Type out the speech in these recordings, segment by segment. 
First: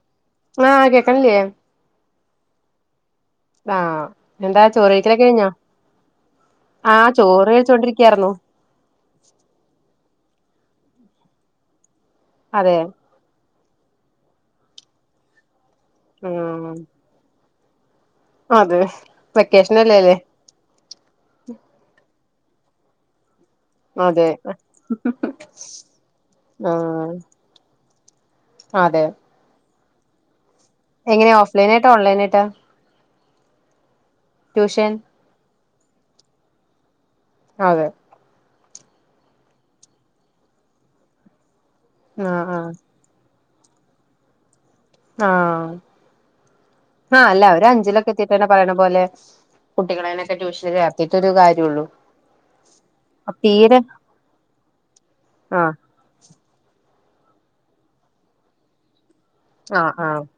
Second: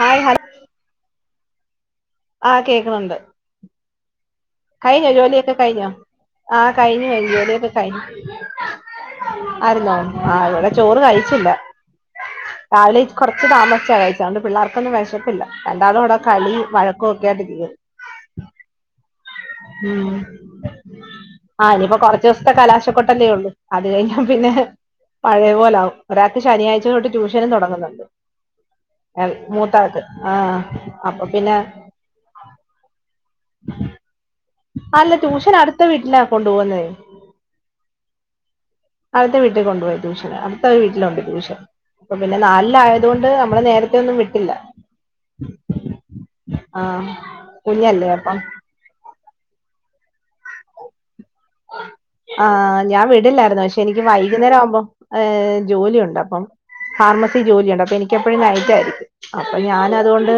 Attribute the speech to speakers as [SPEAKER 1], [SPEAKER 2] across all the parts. [SPEAKER 1] Hi hello
[SPEAKER 2] ആഹ് കേക്ക്ണില്ലേ
[SPEAKER 1] ആഹ് കേക്കുണുണ്ട്
[SPEAKER 2] ആഹ് എന്താ
[SPEAKER 1] കൈ
[SPEAKER 2] ചോറ് കഴിക്കലൊക്കെ
[SPEAKER 1] ജോലിയൊക്കെ കഴിഞ്ഞോ ജോലിയൊക്കെ കഴിഞ്ഞോ ആഹ് കഴിഞ്ഞു
[SPEAKER 2] ചോറ്
[SPEAKER 1] ജോലിയക്കെ കഴിഞ്ഞു
[SPEAKER 2] കഴിച്ചോണ്ടിരിക്കയായിരുന്നു
[SPEAKER 1] ആരുന്നോ ആഹ് ഇവിടെ ചോറ് കഴിച്ചില്ല
[SPEAKER 2] അതെ
[SPEAKER 1] രാവിലെ കുറച്ച് താമസിച്ചാ കഴിച്ചേ അതോണ്ട് പിള്ളേർക്കൊന്നും വിശപ്പില്ല രണ്ടാളും വ്ടെ കളി
[SPEAKER 2] ഉം
[SPEAKER 1] വഴക്കും ഒക്കെ ആയ്ട്ടിരിക്ക്ന്ന്
[SPEAKER 2] അതെ വെക്കേഷനല്ലേല്ലേ
[SPEAKER 1] ഉം ആഹ് ഇനിയിപ്പോ കൊറച്ചിസത്തെ കലാശക്കൊട്ടല്ലേ ഉള്ളൂ അത് കഴിഞ്ഞ
[SPEAKER 2] അതെ
[SPEAKER 1] പിന്നെ പഴയ പോലാവും ഒരാക്ക് ശനിയാഴ്ച തൊട്ട്
[SPEAKER 2] ആഹ്
[SPEAKER 1] ട്യൂഷനും തുടങ്ങുന്നുണ്ട്
[SPEAKER 2] അതെ
[SPEAKER 1] എ മൂത്ത ആക്ക് ആഹ് അപ്പൊ
[SPEAKER 2] എങ്ങനെ ഓഫ്
[SPEAKER 1] പിന്നെ
[SPEAKER 2] ലെയ്നായിട്ടാ ഓൺലൈനായിട്ടാ ട്യൂഷൻ
[SPEAKER 1] അല്ല ട്യൂഷൻ അടുത്ത വീട്ടിലാ കൊണ്ടു പോകുന്നേ
[SPEAKER 2] ആതെ
[SPEAKER 1] അടുത്ത വീട്ടിൽ കൊണ്ടുപോയി ട്യൂഷന് അടുത്ത ഒരു വീട്ടിലുണ്ട് ട്യൂഷൻ അപ്പ പിന്നെ
[SPEAKER 2] ആഹ് ആഹ്
[SPEAKER 1] നാലിലായതൊണ്ട് നമ്മള് നേരത്തെ ഒന്നും വിട്ടില്ല
[SPEAKER 2] ആഹ്
[SPEAKER 1] ആഹ്
[SPEAKER 2] ഹാ അല്ല ഒരു
[SPEAKER 1] കുഞ്ഞല്ലേ
[SPEAKER 2] അഞ്ചിലൊക്കെ
[SPEAKER 1] അപ്പം
[SPEAKER 2] എത്തിട്ട്ന്നെ പറയണം പോലെ കുട്ടികളേനൊക്കെ ട്യൂഷൻ ചേർത്തിറ്റൊരു കാര്യ
[SPEAKER 1] ആഹ് ഞാൻ വിടില്ലായിരുന്നു
[SPEAKER 2] തീരെ
[SPEAKER 1] പക്ഷെ എനിക്ക് വൈകുന്നേരാവുമ്പോ ഏഹ്
[SPEAKER 2] ആഹ്
[SPEAKER 1] ജോലിയുണ്ട് അപ്പം ഫാർമസി ജോലിയുണ്ട് അപ്പൊ എനിക്ക എപ്പഴും നൈറ്റ് ആയിരിക്കും അപ്പൊ ഞാൻ
[SPEAKER 2] ആഹ് ആഹ്
[SPEAKER 1] അതുകൊണ്ട്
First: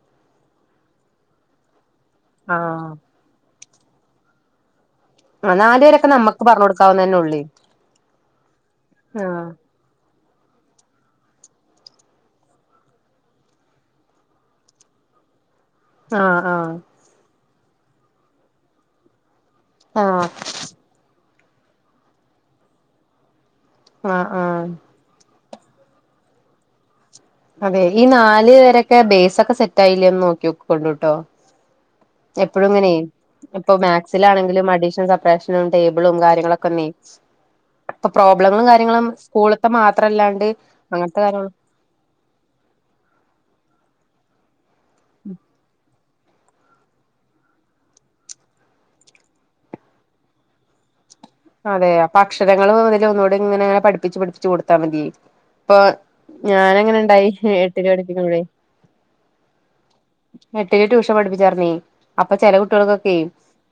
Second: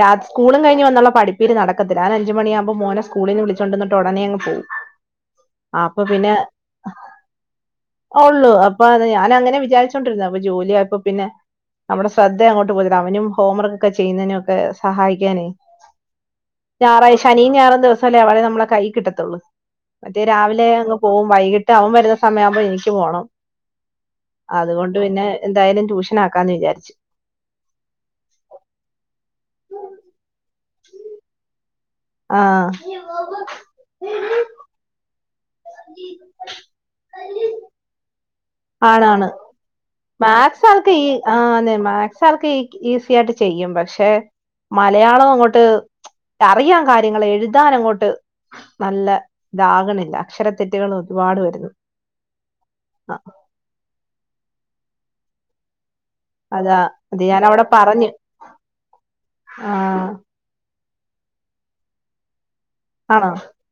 [SPEAKER 1] രാത് സ്കൂളും കഴിഞ്ഞ് വന്ന പഠിപ്പീര് നടക്കത്തില്ല ഞാൻ അഞ്ചമണിയാകുമ്പോ മോനെ
[SPEAKER 2] ആഹ്
[SPEAKER 1] സ്‌കൂളിന്ന് വിളിച്ചുകൊണ്ടന്നിട്ട് ഉടെനെ അങ് പോവും
[SPEAKER 2] നാല്
[SPEAKER 1] അപ്പൊ
[SPEAKER 2] വരൊക്കെ
[SPEAKER 1] പിന്നെ
[SPEAKER 2] നമ്മക്ക് പറഞ്ഞ് കൊടുക്കാവുന്നന്നെ ഉള്ളേ
[SPEAKER 1] അഉള്ളു അപ്പൊ അത് ഞാന
[SPEAKER 2] ആഹ്
[SPEAKER 1] അങ്ങനെ വിചാരിച്ച ചോണ്ടിരുന്ന അപ്പൊ ജോലി ആയപ്പോ പിന്നെ നമ്മുടെ ശ്രദ്ധ അങ്ങോട്ട് പോയിട്ട അവനും ഹോംവർക്ക്ക്കെ ചെയ്യുന്നതിനും ഒക്കെ സഹായിക്കാനേ
[SPEAKER 2] ആഹ് ആഹ്
[SPEAKER 1] ഞായറഴ് ശനി ഞയറും ദിവസല്ലേ അവളെ നമ്മളെ കൈ കിട്ടത്തുള്ളൂ മറ്റേ
[SPEAKER 2] ആഹ്
[SPEAKER 1] രാവിലെ അങ്ങ് പോകും വൈകിട്ട് അവൻ വരുന്ന സമയ ആകുമ്പോ എനിക്ക് പോണം
[SPEAKER 2] ആഹ് ആഹ്
[SPEAKER 1] അതുകൊണ്ട് ണ്ട് പിന്നെ എന്തായാലും ട്യൂഷൻ ആക്കാന്ന് വിചരിച്ചു
[SPEAKER 2] അതെ ഈ നാല് വരൊക്കെ ബേസ് ഒക്കെ സെറ്റ് ആയില്ലേന്ന് നോക്കി യോകൊണ്ട്ട്ടോ
[SPEAKER 1] ആഹ്
[SPEAKER 2] എപ്പോഴും ഇങ്ങനെയ ഇപ്പൊ മാക്സിലാണെങ്കിലും അഡീഷൻ സ ബ്സ്ട്രേഷനും ടേബിളും കാര്യങ്ങളൊക്കൊന്നെ അപ്പൊ പ്രോബ്ലെങ്ങൾ
[SPEAKER 1] ആണ് ആണ് മാക്സ് ആൾക്ക് ഈ
[SPEAKER 2] അങ്ങനത്തെ കാര്യങ്ങളും
[SPEAKER 1] ആന്നെ മാത് ക്സ് ആൾക്ക് ഈ ഈസി ആയിട്ട് ചെയ്യും പക്ഷെ മലയാളം അങ്ങോട്ട് അറിയം കാര്യങ്ങള് എഴുതാന അങ്ങോട്ട് നല്ല ഇതാകണില്ല അക്ഷര തെറ്റുകൾ ഒരുപാട് വ
[SPEAKER 2] അതെ അക്ഷരങ്ങള് അതി ഒന്നുകൂടി ഇങ്ങനെങ്ങനെ പഠിപ്പിച്ച് പഠിപ്പിച്ച് കൊടുത്താൻ മതി ഇപ്പൊ ഞാന
[SPEAKER 1] അതാ അത്
[SPEAKER 2] അങ്ങനെുണ്ടായി
[SPEAKER 1] ഞാൻ അവിടെ
[SPEAKER 2] എട്ടില
[SPEAKER 1] പറഞ്ഞു
[SPEAKER 2] പഠപ്പിക്ക്മ്പഴേ
[SPEAKER 1] ആ
[SPEAKER 2] എട്ടിൽ ട്യൂഷൻ പഠിപ്പിച്ചർന്നേ അപ്പൊ ചില കുട്ടികൾക്കൊക്കെ
[SPEAKER 1] ആണോ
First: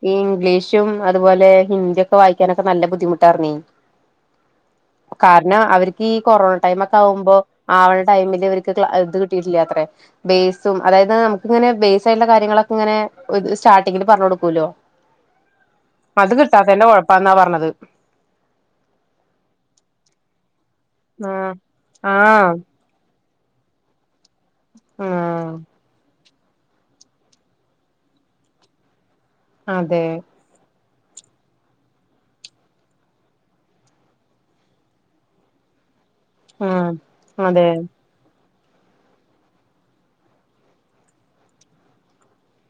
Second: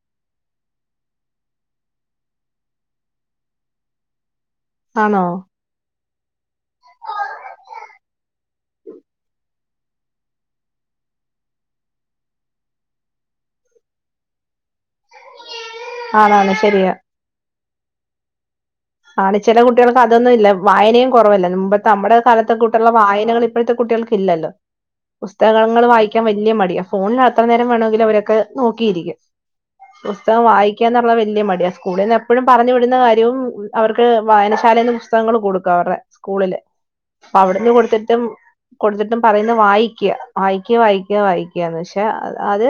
[SPEAKER 2] ഈ ഇംഗ്ലീഷും അതുപോലെ ഹിന്ദിയൊക്കെ വായിക്കാനൊക്കെ നല്ല ബുദ്ധിമുട്ടർന്നീ
[SPEAKER 1] ആണോ
[SPEAKER 2] കാരണം അവർക്ക് ഈ കൊറോണ ടൈമ ഒക്കെ ആകുമ്പോ ആവണ ടൈമില് ഇവർക്ക് ഇത് കിട്ടിയിട്ടില്ല അത്രേ ബേസും അതായത് നമുക്ക് ഇങ്ങനെ ബേസ് ആയിട്ടുള്ള കാര്യങ്ങളൊക്കെ ഇങ്ങനെ ഒരു സ്റ്റാർട്ടിങ്ങിൽ പറഞ്ഞു കൊടുക്കൂല്ലോ അത്
[SPEAKER 1] ആണാണ് ശരിയാ
[SPEAKER 2] കിട്ടാത്തന്റെ കൊഴപ്പാന്നാ പറഞ്ഞത്
[SPEAKER 1] ആണ് ചില കുട്ടികൾക്ക് അതൊന്നും ഇല്ല വായനയും കുറവല്ല
[SPEAKER 2] ആഹ്
[SPEAKER 1] മുമ്പ് നമ്മുടെ
[SPEAKER 2] ആഹ്
[SPEAKER 1] കാലത്തെ വായനകൾ ഇപ്പോഴത്തെ കുട്ടികൾക്ക ഇല്ലല്ലോ
[SPEAKER 2] ആഹ്
[SPEAKER 1] പുസ്തകങ്ങൾ വായി യിക്കാൻ വല്ല്യ മടിയ ഫോണിൽ അത്ര നേരം വേണമെങ്ക അവരൊക്കെ നോക്കിയിരിക്ക
[SPEAKER 2] അതെ
[SPEAKER 1] പുസ്തകം വായി എന്നുള്ള വലിയ മടിയ സ്കൂളിൽ നിന്ന് എപ്പോഴും പറഞ്ഞു വിടുന്ന കാര്യവും അവർക്ക് വായനശാലന്ന് പുസ്തകങ്ങള് കൊടുക്കും അവരുടെ സ്കൂളില്
[SPEAKER 2] ആഹ് അതെ
[SPEAKER 1] അവിടുന്ന് കൊടുത്തിട്ടും കൊടുത്തിട്ടും പറയുന്നത് വായിക്കുക വായിക്കുക വായിക്ക വായിക്കുകന്ന് പക്ഷെ അത്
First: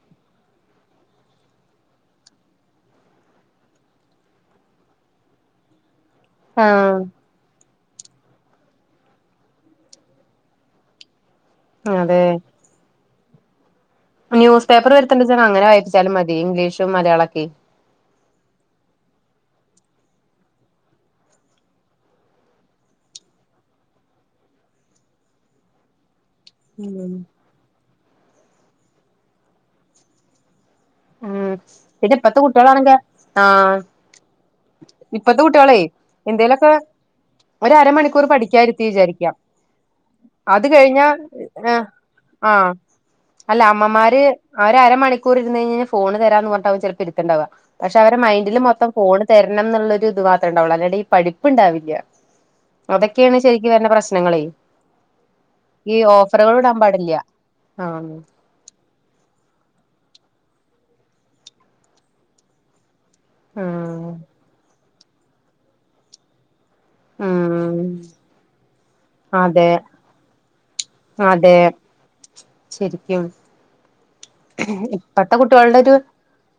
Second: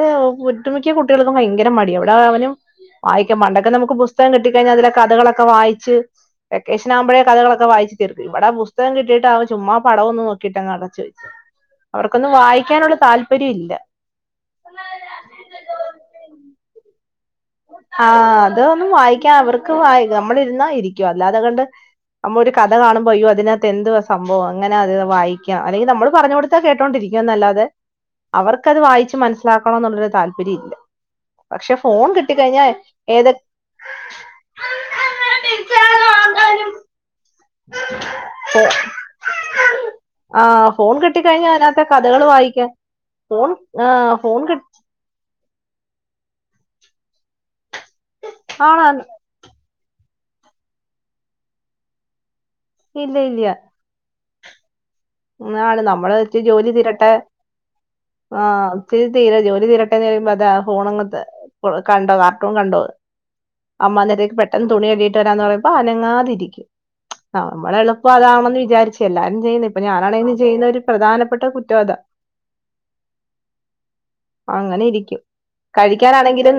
[SPEAKER 1] ഒട്ടുമിക്കിയ കുട്ടികൾക്കും ഭയങ്കര മടി വിടെ അവനും വായിക്ക് പണ്ടൊക്കെ നമുക്ക് പുസ്തം കിട്ടികഴിഞ്ഞാ അതില കഥകളൊക്കെ വായി ച് വെക്കേഷൻ
[SPEAKER 2] ആഹ്
[SPEAKER 1] ആകുമ്പഴേ കഥകളൊക്കെ വായിച് ഇവിടെ പുസ്തകം കിട്ടിട്ട് ചുമ്മാ പടംവും നോക്കിട്ട്ങ് അടച്ച വെച്ച്
[SPEAKER 2] അതെ
[SPEAKER 1] അവർക്കൊന്ന് വായി ക്കാനുള്ള താല്പര്യം ഇല്ല
[SPEAKER 2] ന്യൂസ് പേപ്പർ വരുത്തണ്ട് ച അങ്ങനെ വായിച്ചാൽ മതി ഇംഗ്ലീഷും മലയാളൊക്കെ
[SPEAKER 1] ആഹ അതൊന്ന് വായിക്കാ അവർക്ക് വായി നമ്മളിരുന്നാ ഇരിക്കും അല്ലാതെ കണ്ട് നമ്മളൊ ഒരു കഥ കാണുമ്പോയ്യ അതിനകത്ത് എന്തുവാ സംഭവം അങ്ങനെ അത് വായിക്കാം അല്ലെങ്കിൽ നമ്മള് പറഞ്ഞ കൊടു
[SPEAKER 2] ഉം
[SPEAKER 1] കേട്ടോണ്ടിരിക്ക എന്നല്ലാതെ അവർക്കത് വായിച്ച് മനസ്സിലാക്കണ എന്നുള്ളരു താല്പര്യം ഇല്ല
[SPEAKER 2] ഉം
[SPEAKER 1] പക്ഷെ ഫോൺ
[SPEAKER 2] പിന്നെ
[SPEAKER 1] കിട്ട കിട്ടി
[SPEAKER 2] ഇപ്പത്തെ
[SPEAKER 1] കഴിഞ്ഞ
[SPEAKER 2] കുട്ടികളാണെങ്കി
[SPEAKER 1] ഏതൊ
[SPEAKER 2] ആഹ് ഇപ്പത്തെ ഒരര മണിക്കൂർ പഠിക്കാരിത്തി വിചാരിക്കാ
[SPEAKER 1] ആ
[SPEAKER 2] അത്
[SPEAKER 1] ഫോൺ
[SPEAKER 2] കഴിഞ്ഞാ
[SPEAKER 1] കിട്ടിക്കഴിഞ്ഞാൽ
[SPEAKER 2] ഏ
[SPEAKER 1] അതിനകത്തെ കഥകൾ വായിക്കാം
[SPEAKER 2] ആഹ
[SPEAKER 1] ഫോൺ
[SPEAKER 2] അല്ല
[SPEAKER 1] ആ
[SPEAKER 2] അമ്മമാര്
[SPEAKER 1] ഫോൺ കിട്ട
[SPEAKER 2] അവര് അരമണിക്ക് ഇരുന്ന് കൈഞ്ഞ ഫോണ് തരാന്ന് പറഞ്ഞ ചിലപ്പോ ഇരുക്കുണ്ടാവ പക്ഷെ അവരെ മൈന്റിൽ മൊത്തം
[SPEAKER 1] ആണാണ്
[SPEAKER 2] ഫോണ് തരണം എന്നുള്ളൊരു ഇത് മാത്രേ ഉണ്ടാവുള്ളൂ അല്ലാടെ ഈ പഠിപ്പ് ഉണ്ടാവില്ല
[SPEAKER 1] ഇല്ല
[SPEAKER 2] അതൊക്കെയാണ് ശെരിക്ക് വരുന്ന പ്രശ്നങ്ങളേ
[SPEAKER 1] ണ്
[SPEAKER 2] ഈ
[SPEAKER 1] നമ്മള വെച്ച്
[SPEAKER 2] ഓഫറുകൾ
[SPEAKER 1] ജോലി
[SPEAKER 2] ഇടാൻ
[SPEAKER 1] തീരട്ടെ
[SPEAKER 2] പാടില്ല ആഹ്
[SPEAKER 1] ആഹ ഒത്തിരി തീരെ ജോലി തീരട്ടെന്ന് പറയുമ്പോ അതാ ഫോണ അങ്ങത്തെ കണ്ടോ കാർട്ടൂൺ കണ്ടോ അമ്മ അത്
[SPEAKER 2] ആഹ്
[SPEAKER 1] വരേയ്ക്കും പെട്ടെന്ന് തുണി കഴുകിട്ട് വരാന്ന് പറയുമ്പോ അനങ്ങാതിരിക്കും ആ അമ്മളെ
[SPEAKER 2] ഉം
[SPEAKER 1] എളുപ്പം അതാണെന്ന് വിജാരിച്ച് എല്ലാരും ചെയ്യ്ണ്.
[SPEAKER 2] അതെ
[SPEAKER 1] അപ്പൊ ഞാനാണെനും ചെയ്യുന്ന ഒരു പ്രധാനപ്പെട്ട കുറ്റമതാ.
[SPEAKER 2] ശെരിക്കും.
[SPEAKER 1] അങ്ങനെ ഇരിക്കും
[SPEAKER 2] കുട്ടികളുടെ ഒരു
[SPEAKER 1] കഴിക്കാനാണെങ്കിലും.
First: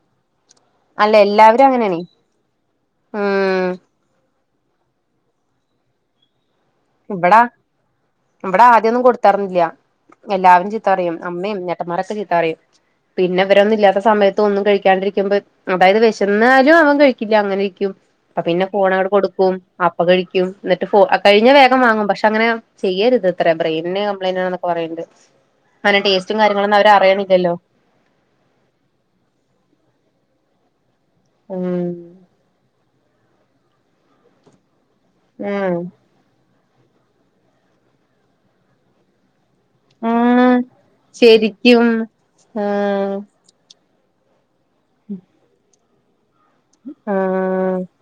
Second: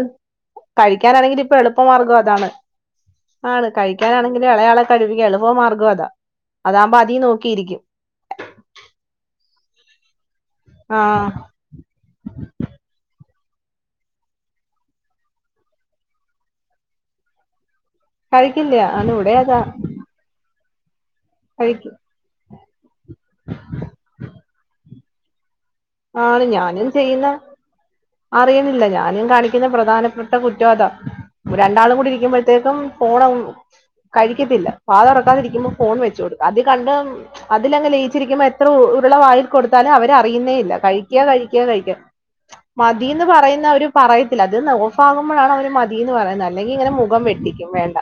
[SPEAKER 2] അല്ല
[SPEAKER 1] കഴിക്കാനാണെങ്കിലും ഇപ്പം
[SPEAKER 2] എല്ലാവരും അങ്ങനെയാണ്
[SPEAKER 1] എളുപ്പമാർഗം അതാണ്. ആണ്
[SPEAKER 2] ഉം
[SPEAKER 1] കഴിക്കാനാണെങ്കിലും ഇളയാളെ കഴിപ്പിക്കാ എളുപ്പം മാർഗ്ഗം അതാ അതാവുമ്പോ അതി നോക്കിയിരിക്കും.
[SPEAKER 2] ഇവ്ടെ ആദ്യമൊന്നും കൊടുത്താർന്നില്ല എല്ലാവരും
[SPEAKER 1] ആ
[SPEAKER 2] ചീത്തറിയും അമ്മയും ഞേട്ടന്മാരൊക്കെ ചീത്തറിയും. പിന്നെ ഇവരൊന്നും ഇല്ലാത്ത സമയത്ത് ഒന്നും കഴിക്കാണ്ടിരിക്കുംമ്പോ. അതായത് വെശന്നാലും അവൻ കഴിക്കില്ല അങ്ങനെ ഇരിക്കും അപ്പൊ പിന്നെ
[SPEAKER 1] കഴിക്കില്ല
[SPEAKER 2] ഫോൺ അങ്ങട്
[SPEAKER 1] ആണ് ഇവിടെ
[SPEAKER 2] കൊടുക്കും.
[SPEAKER 1] അതാ
[SPEAKER 2] അപ്പ കഴിക്കും എന്നിട്ട് ഫോ ആ കഴിഞ്ഞ വേഗം
[SPEAKER 1] കഴിക്കും
[SPEAKER 2] വാങ്ങും പക്ഷെ. അങ്ങനെ ചെയ്യരുത് ഇത്രെ ബ്രെയിൻന് കംപ്ലയിന്റ് ആണൊന്നൊക്കെ പറയണ്ട്. അങ്ങനെ ടേസ്റ്റും കാര്യങ്ങളൊന്നും അവർ അറിയണില്ലല്ലോ.
[SPEAKER 1] അറിയിന്നില്ല ഞാനും കാണിക്ക്ന്ന പ്രധാനപ്പെട്ട കുറ്റാതാ
[SPEAKER 2] ഉം
[SPEAKER 1] രണ്ടാളും കൂടി ഇരിക്കുമ്പഴത്തേക്കും ഫോണം കഴിക്കത്തില്ല വാതൊറക്കാതിരിക്കുന്നു
[SPEAKER 2] ഉം
[SPEAKER 1] ഫോൺ വെച്ചൊട് അതി കണ്ട് അതിലങ്ങ് ലയിച്ചിരിക്കുമ്പോ എത്ര ഉ ഉരുള വായിൽ കൊട്ത്താലും
[SPEAKER 2] ഉം
[SPEAKER 1] അവരറിയ്ന്നേയില്ല. കഴിക്ക കഴിക്ക
[SPEAKER 2] ശരിക്കും
[SPEAKER 1] കഴിക്ക
[SPEAKER 2] ആഹ്
[SPEAKER 1] മതീന്ന് പറയുന്ന ഒരു പറയത്തില്ല അത് ന്ന് ഓഫാകുമ്പളാണ് അവര് മ തീന്ന് പറയുന്നെ അല്ലെങ്കി ങ്ങനെ മുഖം വെട്ടിക്കും
[SPEAKER 2] ആഹ്
[SPEAKER 1] വേണ്ട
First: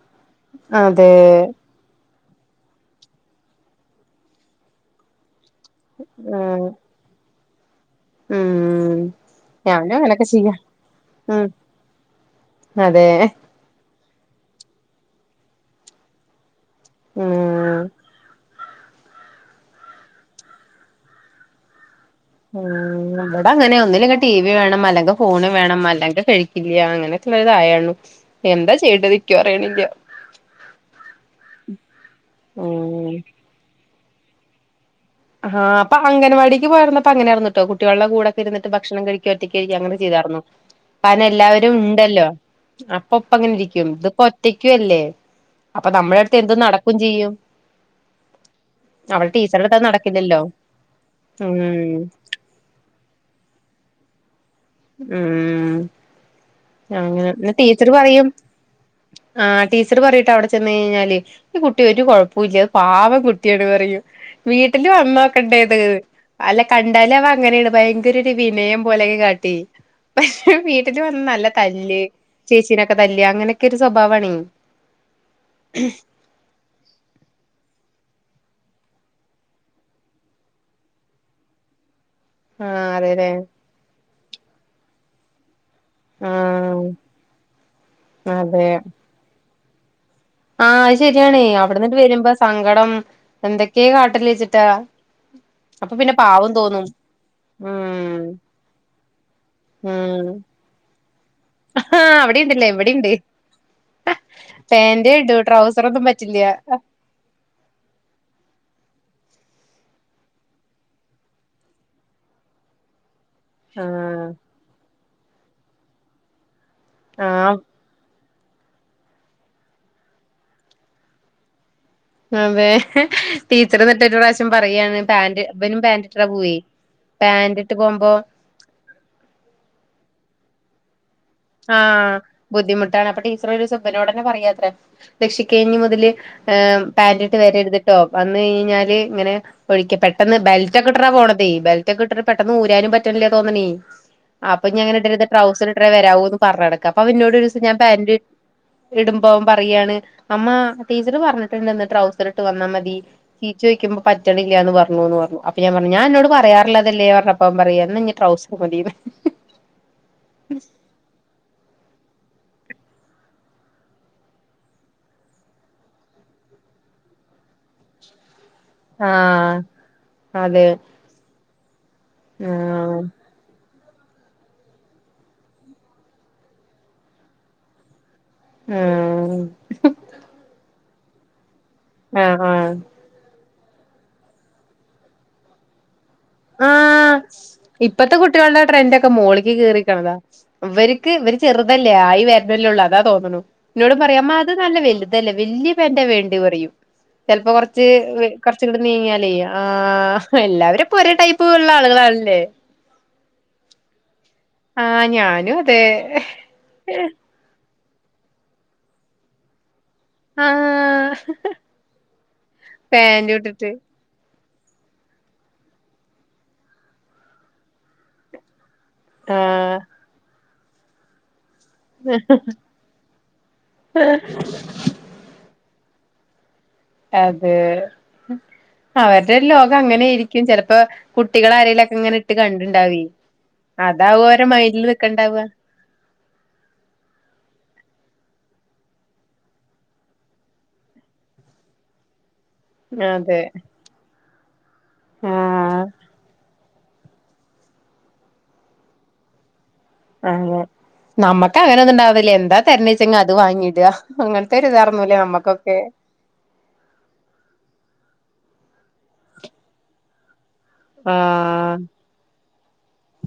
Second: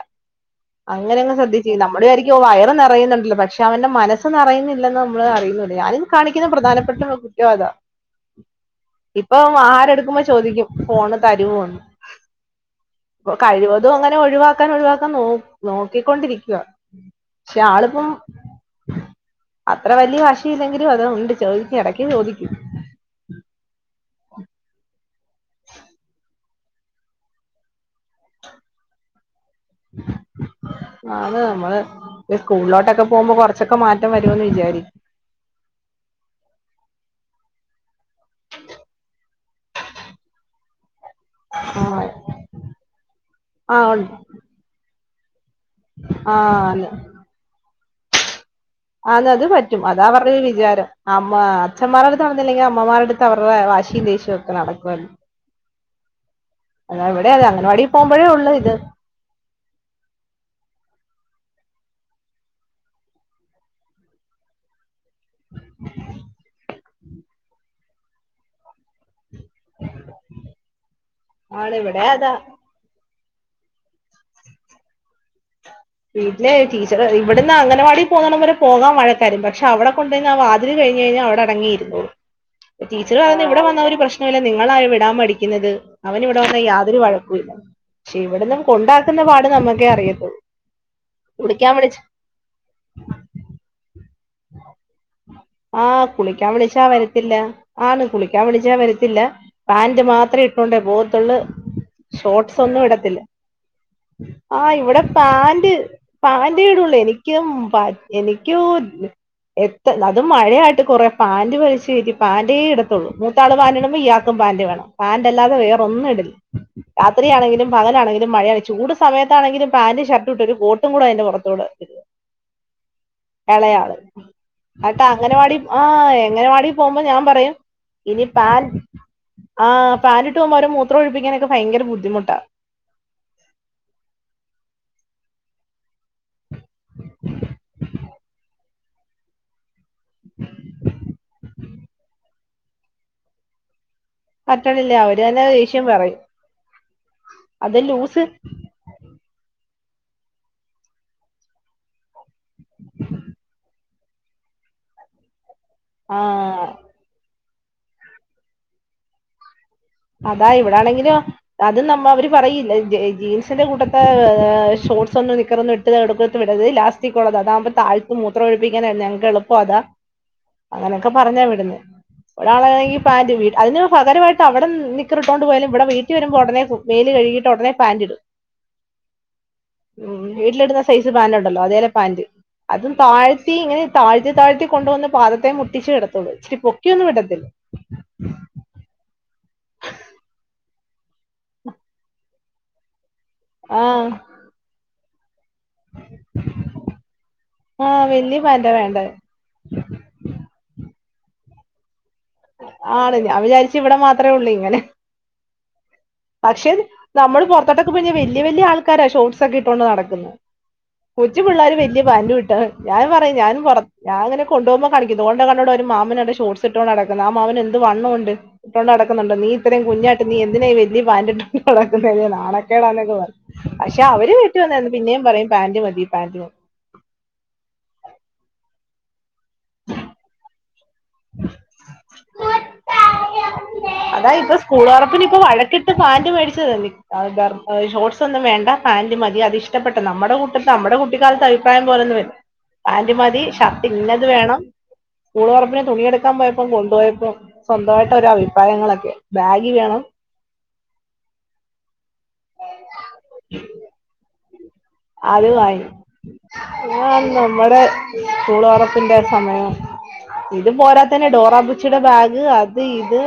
[SPEAKER 2] അതെ
[SPEAKER 1] അങ്ങനങ്ങ് ശ്രദ്ധി ച്ച് നമ്മള് വിചാരിക്കും ഓ വയറ് നെറയുന്നുണ്ടല്ലോ പക്ഷെ അവന്റെ മനസ്സ് നെറയുന്നില്ലെന്ന് നമ്മള് അറിയുന്നി ഞാനിന്ന് കാണിക്ക്ന്ന
[SPEAKER 2] ഉം
[SPEAKER 1] പ്രധാനപ്പെട്ട കുറ്റതാ.
[SPEAKER 2] ഉം
[SPEAKER 1] ഇപ്പൊ
[SPEAKER 2] ഞാനും
[SPEAKER 1] ആഹാരെട്ക്കുമ്പോ
[SPEAKER 2] അങ്ങനൊക്കെ ചെയ്യാ
[SPEAKER 1] ചോദിക്കും ഫോണ്
[SPEAKER 2] ഉം
[SPEAKER 1] തരോന്ന്.
[SPEAKER 2] അതെ.
[SPEAKER 1] അതും അങ്ങനെ ഒഴിവാക്കാൻ ഒഴിവാക്കാൻ നോ നോക്കിക്കൊണ്ടിരിക്കുവ. ക്ഷേ
[SPEAKER 2] ഉം
[SPEAKER 1] ആള്പ്പം അത്ര വെല്ല്യെ വാശിയില്ലെങ്കിലും അതാ വന്ന്ട്ട് ചോയ്ക്കും എടക്ക് ചോദി
[SPEAKER 2] ഉം ഇബടങ്ങനെ ഒന്നുല്ലെങ്കി ടി വി വേണം അല്ലെങ്കെ ഫോണ് വേണം അല്ലെങ്കി കഴിക്കില്ല അങ്ങനൊക്കെള്ള തായാണ്. എന്താ ചെയേണ്ടത്? ക്ക്യു അറീണില്ല.
[SPEAKER 1] അത് നമ്മള് ഇനി സ്കൂളിലോട്ടൊക്കെ
[SPEAKER 2] ഉം
[SPEAKER 1] പോവുമ്പോ കൊറ ച്ചൊക്കെ മാറ്റം വരോന്ന് വിചാരി
[SPEAKER 2] ആഹ് ഇപ്പ അഗൻവാടിക്ക് പോയ്ര്ന്നപ്പോ അങ്ങനെയായിര്ന്ന്ട്ടോ കുട്ട്യേൾടെ കൂടെക്കിര്ന്ന്ട്ട് ഭക്ഷണം കഴിക്ക ഒറ്റക്കഴ്ക്ക അങ്ങനെ ചെയ്താറ്ന്നു. ചെയ
[SPEAKER 1] [inaudible]
[SPEAKER 2] കാരണം
[SPEAKER 1] ആഹ്
[SPEAKER 2] എല്ലാവരുണ്ടല്ലോ അപ്പൊപ്പ
[SPEAKER 1] ആഹ്
[SPEAKER 2] അങ്ങനെരിക്കും
[SPEAKER 1] ഉണ്ട്
[SPEAKER 2] ഇത്പ്പൊറ്റക്ക്യുല്ലേ? അപ്പൊ നമ്മളെട്തെന്തും
[SPEAKER 1] ആഹ്
[SPEAKER 2] നടക്കും ചെയ്യും.
[SPEAKER 1] ആന്ന്
[SPEAKER 2] അവിടെ
[SPEAKER 1] അത്
[SPEAKER 2] ടീച്ചറുടെ അടുത്ത്
[SPEAKER 1] പറ്റും അതാ അവർടൊരു
[SPEAKER 2] നടക്കില്ലല്ലോ
[SPEAKER 1] വിചാരം അമ്മാ
[SPEAKER 2] ഉം
[SPEAKER 1] അച്ഛന്മാരര് ത്ത് നടന്നിലെങ്കി അമ്മമാരെട്ത്ത അവർടെ വാശീം ദേശ്യൊക്കെ നട
[SPEAKER 2] ഉം.
[SPEAKER 1] അതാ ഇവിടെ
[SPEAKER 2] അങ്ങനെ
[SPEAKER 1] അതെ
[SPEAKER 2] ന്ന്
[SPEAKER 1] അംഗൻവാടി
[SPEAKER 2] ടീച്ചർ പറിയും
[SPEAKER 1] പോകുമ്പോഴേ ഉള്ളൂ ഇത്
[SPEAKER 2] ആഹ് ടീച്ചർ പറയുട്ടൊ അവടെ ചെന്നഴിഞ്ഞാല് ഈ കുട്ടി ഒരു കൊഴപ്പുല്ല അത് പാവം കുട്ട്യാണ് പറയും. വീട്ട്ല് വന്നോക്കണ്ടെത് അല്ല കണ്ടാലവ അങ്ങനെണ് ഭയങ്കരൊര് വിനയം പോലെക്കെ കാട്ടി പക്ഷെ വീട്ടില് വന്ന നല്ല
[SPEAKER 1] ആണ്
[SPEAKER 2] തല്ല്
[SPEAKER 1] ഇവിടെ അതാ
[SPEAKER 2] ചേച്ചീനൊക്കെ തല്ലാ അങ്ങനെക്കൊരു സ്വഭാവാണ്.
[SPEAKER 1] വീട്ടില് ടീച്ചറ റിം ഇവട്ന്ന് അംഗലവാടി പോകണം വരെ പോകാൻ വഴക്കാര് പക്ഷെ അവ്ടെ കൊണ്ട് ണ്ട് ആ വാതിൽ കഴിഞ്ഞഴിഞ്ഞാ അവടെ അടങ്ങിയിര്ന്നോളും.
[SPEAKER 2] ആഹ്
[SPEAKER 1] ടീച്ചർ
[SPEAKER 2] അതെല്ലേ
[SPEAKER 1] പറയുന്നെ ഇവടെ വന്നാ ഒരു പ്രശ്നുല്ല നിങ്ങളായ് വിടാൻ മടിക്ക്ന്നത്. അവന് ഇവടെ വന്നാ
[SPEAKER 2] ആഹ്
[SPEAKER 1] യാതൊരു വഴക്കുല്ല പക്ഷെ ഇവടന്നണ്ട്
[SPEAKER 2] അതെ
[SPEAKER 1] കൊണ്ടാക്ക്ന്ന പാട് നമ്മക്കേ അറിയത്തൊള്ളൂ.
[SPEAKER 2] ആഹ് അത് ശര്യാണെ അവ്ട്ന്ന്ട്ട് വെരുമ്പോ സങ്കടം എന്തൊക്കെ കാട്ടല്ച്ചിട്ടാ.
[SPEAKER 1] ആഹ് കുളിക്കാൻ വിളിച്ചാ വരത്തില്ല ആണ്
[SPEAKER 2] ഉം
[SPEAKER 1] കുളിക്കാൻ വിളിച്ചാ വരത്തില്ല പാന്റ്
[SPEAKER 2] ഉം
[SPEAKER 1] മാത്രേ ഇ ട്ടോണ്ടെ പോവത്ത്ള്ള്
[SPEAKER 2] ആഹ് അവിടെയുണ്ടല്ലേ
[SPEAKER 1] ഷോട്സൊന്നും
[SPEAKER 2] ഇവിടെയുണ്ട്
[SPEAKER 1] ഇടത്തില്ല. ആഹ് ഇവടെ
[SPEAKER 2] പാന്റ് ഇടൂ
[SPEAKER 1] പാന്റ്
[SPEAKER 2] ട്രൗസർ ഒന്നും പറ്റില്ല
[SPEAKER 1] പാന്റേടൊള്ളെനി ക്ക്യും പ എനിക്ക്യും എത്ത അതും മഴയായിട്ട് കൊറെ പാന്റ് വല്ച്ച് കേറ്റി പാന്റേട ത്തൊള്ളൂ മൂത്താള് പാന്റ് ട്മ്പോ
[SPEAKER 2] ആഹ്
[SPEAKER 1] ഇയക്കും പാന്റ് വേണം പാന്റല്ലാതെ വേറൊന്നുടില്ല
[SPEAKER 2] ആഹ്
[SPEAKER 1] രാത്രിയാണെങ്കിലും പകലാണെങ്കിലും മഴയാണെചൂട് സമയത്താണങ്കിലും പാന്റ് ഷർട്ടും ഇട്ടൊരു കോട്ടും കൂടെ അയ്ന്റെ പൊറത്തൂടെ [unintelligible]
[SPEAKER 2] അതെ ടീച്ചറ് ന്ന്ട്ട് ഒര് പ്രാശ് റ്റും പറയാണ്
[SPEAKER 1] എന്നിട്ട്
[SPEAKER 2] പാന്റ്
[SPEAKER 1] അംഗനവാടി
[SPEAKER 2] ഇവനും
[SPEAKER 1] ആഹ്
[SPEAKER 2] പാന്റ്ട്ട്ട്ടാ പോവെ പാന്റ്ട്ട് പോവുമ്പോ
[SPEAKER 1] പാന്റ് ആഹ് പാന്റിട്ട് പോകുമ്പോഅവരെ മൂത്രം ഒഴിപ്പിക്കാനൊക്കെ ഭയങ്കര
[SPEAKER 2] ആഹ്
[SPEAKER 1] ബുദ്ധിമുട്ടാ
[SPEAKER 2] ബുദ്ധിമുട്ടാണ് അപ്പൊ ടീച്ചർ ഒരീസം ഇബനോടെന്നെ പറയെത്രെ രക്ഷിക്കെ ഇഞ്ഞി മുതല് പാന്റിട്ട് വരരുത് ട്ടോ വന്ന് കയിഞ്ഞാല് ഇങ്ങനെ ഒഴിക്ക പെട്ടെന്ന് ബെൽറ്റൊക്കെ ഇട്ട്ട്ടാ പോണതെ ബെൽറ്റൊക്കെ ഇട്ടട്ട് പെട്ടെന്ന് ഊരാനും പറ്റണില്ലാ തോന്നണെ ആഹ്
[SPEAKER 1] പറ്റണില്ല
[SPEAKER 2] അപ്പൊഞ്ഞിങ്ങനെ
[SPEAKER 1] അവര്
[SPEAKER 2] ഇടരുത്
[SPEAKER 1] തന്നെ
[SPEAKER 2] ട്രൗസർ
[SPEAKER 1] ദേഷ്യം
[SPEAKER 2] ഇട്ട്ട്ടേ
[SPEAKER 1] പറയും
[SPEAKER 2] വരാവൂ എന്ന് പറഞ്ഞടക്ക അപ്പൊ ഇന്നോട് ഒരീസം ഞാൻ
[SPEAKER 1] അത്
[SPEAKER 2] പാന്റ്
[SPEAKER 1] ലൂസ്
[SPEAKER 2] ഇടുമ്പോം അവൻ പറയാണ് അമ്മാ ടീച്ചർ പറഞ്ഞിട്ടുണ്ട് ഇന്ന് ട്രൗസർ ഇട്ട് വന്നാ മതി ചീച്ചി ഒഴിക്കുമ്പോ പറ്റണില്ല എന്ന് പറഞ്ഞുന്ന് പറഞ്ഞു അപ് പ്പോ ഞാൻ പറഞ്ഞു ഞാൻന്നോട്
[SPEAKER 1] ആഹ്
[SPEAKER 2] പറയാറുള്ളതല്ലേ പറഞ്ഞപ്പം അവൻ പറയാ ഇനി ട്രൗസർ മതിന്ന്
[SPEAKER 1] അതാ ഇവിടാണെങ്കിലോ? അത് നമ്മ അവര് പറയില്ല ജീൻസിന്റെ കൂട്ടത്തെ് ഷോർട്സൊന്നും നിക്കറെന്നും ഇ ത് എടുക്കട്ട് വിടത് ലാസ്റ്റക്കൊള്ളത് അതാമ്പോ താഴ് മൂത്രം ഒഴിപ്പിക്കാനായി ഞങ്ങക്ക് എളുപ്പ
[SPEAKER 2] ആഹ്
[SPEAKER 1] അതാ
[SPEAKER 2] അതെ
[SPEAKER 1] അങ്ങനൊക്കെ പറഞ്ഞാ വിടുന്നെ ഒരാളാണെങ്കി
[SPEAKER 2] ആഹ്
[SPEAKER 1] പാന്റ് വി അതിന് പകരമായിട്ട് അവിടെ നിക്കറിട്ടോണ്ട് പോയാലും ഇടെ വീട്ട് വരുമ്പോ ഉടനെ മേല് കഴികീട്ട് ഉടനെ പാന്റിടും
[SPEAKER 2] ഉം
[SPEAKER 1] ഉം വീട്ടിലിടുന്ന സൈസ് പാൻറ് ഉണ്ടല്ലോ അതേലെ പാന്റ്
[SPEAKER 2] ആഹ് ആഹ്
[SPEAKER 1] അതും താഴ്ത്തി ഇങ്ങനെ താഴ്ത്തി താഴ്ത്തി കൊണ്ടുവന്ന് പാദത്തെ മുട്ടിച്ച് കെടക്കും ഇച്ചിരി പൊക്കിയൊന്നും വിടത്തില്ല
[SPEAKER 2] ഇട്ട് കാണണ ട്രെന്റെക്കെ മോളിക്ക് കേറിക്കണതാ ഇവർക്ക് ഇവര് ചെറുതല്ലേ ആയി വരുന്നല്ലേള്ളൂ അതാ തോന്ന ന്നുണു ഇന്നോട്
[SPEAKER 1] ആഹ്
[SPEAKER 2] പറയാ മ്മാ അത് നല്ല വലുതല്ലേ വല്യ പാന്റാ വേണ്ടി പറയും ചിലപ്പോ കുറച്ച്
[SPEAKER 1] ആഹ് വലിയ പാന്റാ
[SPEAKER 2] കുറച്ചങ്ങട്ട്
[SPEAKER 1] വേണ്ടേ
[SPEAKER 2] നീങ്ങ്യാലേ ആഹ് എല്ലാവരും പ്പോ ഒരേ ടൈപ്പ് ഉള്ള ആളുകളാണല്ലേ
[SPEAKER 1] ആണ് ഞാൻ വിചാരിച്ച് ഇവിടെ മാത്രേ ഉള്ളെന്ന്
[SPEAKER 2] ആഹ് ഞാനും അതെ
[SPEAKER 1] പക്ഷെ നമ്മള് പുറത്തോട്ടൊക്കെ പോയിക്കഴിഞ്ഞാ വല്യ വല്യ ആൾക്കാരാ ഷോർട്സൊക്കെ ഇട്ടൊണ്ട് നടക്ക തന്നെ
[SPEAKER 2] ആഹ്
[SPEAKER 1] കൊച്ചു പിള്ളേര് വല്യ പാന്റും ഇട്ട ഞാൻ
[SPEAKER 2] പാന്റ്
[SPEAKER 1] പറയും ഞാനും
[SPEAKER 2] ഇട്ടിട്ട്
[SPEAKER 1] പ ഞാ ഇങ്ങന കൊണ്ടോഉമ്പോ കാണിക്കും ദോണ്ടെ കണ്ടോടാ ഒരു മാമനവിടെ ഷോട്സിട്ടോണ്ട് നടക്കന്ന് ആഹ് മാമനെന്ത് വണ്ണോണ്ട് ട്ടേണ്ട് നടക്കുന്നുണ്ട് നീ
[SPEAKER 2] ആഹ്
[SPEAKER 1] ഇത്രയും കുഞ്ഞായിട്ട് നീ എന്തിനാ ഈ വല്യ പാന്റിട്ട് നടക്കുന്നെ നടക്കുന്നെ നാണക്കേടാന്നൊക്കെ പറയും പക്ഷെ അവര് വീട്ടി വന്നന്ന് പിന്നേ പറയും പാന്റ് മതി പാന്റ് മതി
[SPEAKER 2] അതെ അവരുടെ ലോകം അങ്ങനെയരിക്കും ചെലപ്പോ കുട്ടികളാരെലൊക്കെ ഇങ്ങനെ ഇട്ട് കണ്ട്ണ്ടാവെ അതാവോ ഓരെ മൈന്റിൽ നിക്കണ്ടാവാ
[SPEAKER 1] ത് പാന്റ് മേടിച്ചതന്നെ [unintelligible] ഷോർട്സ് ഒന്നും വേണ്ട പാന്റ് മതി അതിഷ്ടപ്പെട്ട നമ്മടെ കു [unintelligible] നമ്മടെ കുട്ടിക്കാലത്ത് അഭിപ്രായം പോലൊന്നും പാന്റ്
[SPEAKER 2] അതെ
[SPEAKER 1] മതി ഷർട്ട് ഇന്നത് വേണം സ്കൂൾ തൊറപ്പിന്
[SPEAKER 2] ആഹ്
[SPEAKER 1] തുണിയെടുക്കാൻ പോയപ്പം കൊണ്ടുപോയപ്പം സ്വന്തമായിട്ട് ഒരു അഭിപ്രായങ്ങളൊക്കെ ബാഗ് വേണം
[SPEAKER 2] അങ്ങനെ നമക്കങ്ങനെ ഒന്നുണ്ടാവല്യ എന്താ തെർണെച്ചാങ്ങ അത് വാങ്ങിടാ അങ [unintelligible]
[SPEAKER 1] അത് വാങ്ങി ഞാൻ നമ്മടെ കൂ ളൊറപ് പ്പ്ന്റെ സമയം ഇത് പോരാത്തെന് ഡോറാ
[SPEAKER 2] ആഹ്
[SPEAKER 1] ബുച്ചിയുടെ ബാഗ് അത് ഇത്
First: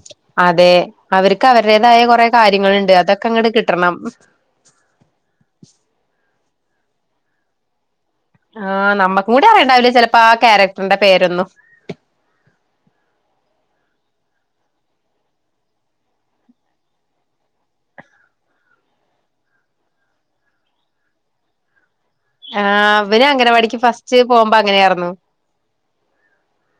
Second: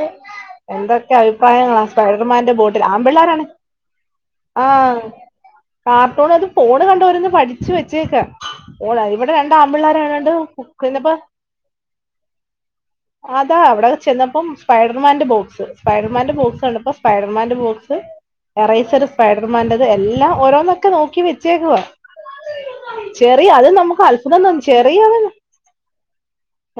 [SPEAKER 2] അതെ
[SPEAKER 1] എന്താ ക്കെ
[SPEAKER 2] അവർക്ക്
[SPEAKER 1] അഭിപ്രായങ്ങളാ
[SPEAKER 2] അവരുടേതായ കൊറെ
[SPEAKER 1] സ്പൈഡർമാന്റെ ബോട്ടിൽ
[SPEAKER 2] കാര്യങ്ങളുണ്ട് അതൊക്കെ
[SPEAKER 1] ആമ്പിള്ളോരാണെ
[SPEAKER 2] അങ്ങട് കിട്ടണം
[SPEAKER 1] ആഹ് കാർട്ടൂൺ അത് ഫോണ് കണ്ട് ഓരോന്ന് പഠിച്ചു വെച്ചേക്കാ
[SPEAKER 2] ആഹ്
[SPEAKER 1] ഓള ഇവിടെ
[SPEAKER 2] നമ്മക്കും കൂടി
[SPEAKER 1] രണ്ട
[SPEAKER 2] അറിയണ്ടാവില്ല ചെലപ്പോ
[SPEAKER 1] ആമ്പിള്ളേരായാണ്ട്
[SPEAKER 2] ആ ക്യാരക്ടറിന്റെ
[SPEAKER 1] കിന്നപ്പ
[SPEAKER 2] പേരൊന്നും
[SPEAKER 1] അതാ അവിടെ ചെന്നപ്പം സ്പൈഡർമാന്റെ ബോക്സ് സ്പൈഡർമാന്റെ ബോക്സ് കണ്ടപ്പം സ്പൈഡർമാന്റെ ബോക്സ് എറൈസറ് സ്പൈഡർമാന്റത് എല്ലാം ഓരോന്നൊക്കെ നോക്കി വെച്ചേക്കുവ
[SPEAKER 2] ആഹ് ഇവന്
[SPEAKER 1] ചെറിയ അത്
[SPEAKER 2] അംഗനവാടിക്ക്
[SPEAKER 1] നമുക്ക്
[SPEAKER 2] ഫസ്റ്റ്
[SPEAKER 1] അത്ഭുതം
[SPEAKER 2] പോകുമ്പോ
[SPEAKER 1] തോന്നി
[SPEAKER 2] അങ്ങനെയാർന്നു
[SPEAKER 1] ചെറിയവൻ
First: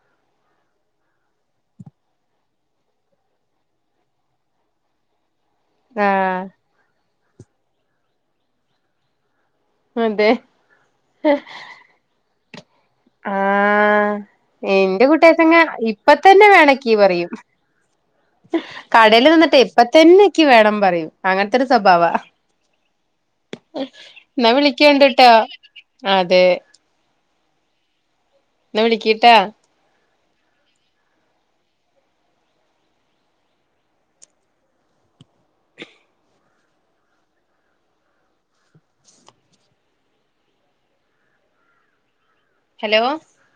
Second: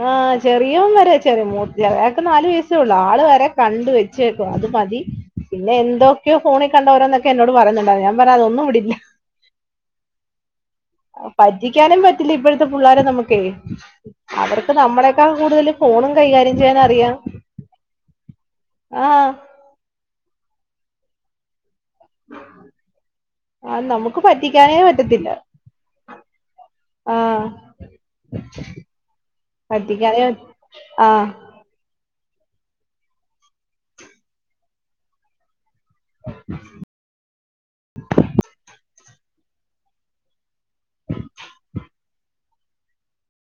[SPEAKER 1] ആഹ് ചെറിയും വരെ ചെറിയ മൂ ഇയാൾക്കെ നാല് വയസേള്ളു ആള് വരെ കണ്ടുവെ ചേക്കും അത് മതി പിന്നെ എന്തൊക്കെയോ
[SPEAKER 2] ആഹ്
[SPEAKER 1] ഫോണിൽ കണ്ടവരോന്നൊക്കെ എന്നോട് പറയുന്നുണ്ട ഞാൻ പറഞ്ഞ അതൊന്നും വിടില്ല
[SPEAKER 2] അതെ
[SPEAKER 1] പറ്റിക്കാനും പറ്റില്ല ഇപ്പോഴത്തെ പിള്ളാരെ നമുക്കേ
[SPEAKER 2] ആഹ്
[SPEAKER 1] അവർക്ക്
[SPEAKER 2] എന്റെ
[SPEAKER 1] നമ്മളെക്കാൾ
[SPEAKER 2] കുട്ടികങ്ങ
[SPEAKER 1] കൂടുതൽ
[SPEAKER 2] ഇപ്പ
[SPEAKER 1] ഫോണും
[SPEAKER 2] തന്നെ
[SPEAKER 1] കൈകാര്യം ചെയ്യാൻ
[SPEAKER 2] വേണക്കീ
[SPEAKER 1] അറിയാം
[SPEAKER 2] പറയും
[SPEAKER 1] ആ
[SPEAKER 2] കടല് നിന്നിട്ടെ ഇപ്പ തന്നെക്ക് വേണം പറയും അങ്ങൻത്തൊരു സ്വഭാവ
[SPEAKER 1] ആ നമുക്ക്
[SPEAKER 2] ന്നാ
[SPEAKER 1] പറ്റിക്കാനേ
[SPEAKER 2] വിളിക്കേണ്ട്ട്ടോ അതെ
[SPEAKER 1] ആഹ്
[SPEAKER 2] ന്ന വിളിക്കീട്ടാ
[SPEAKER 1] [unintelligible] ആഹ [unintelligible]
[SPEAKER 2] ഹലോ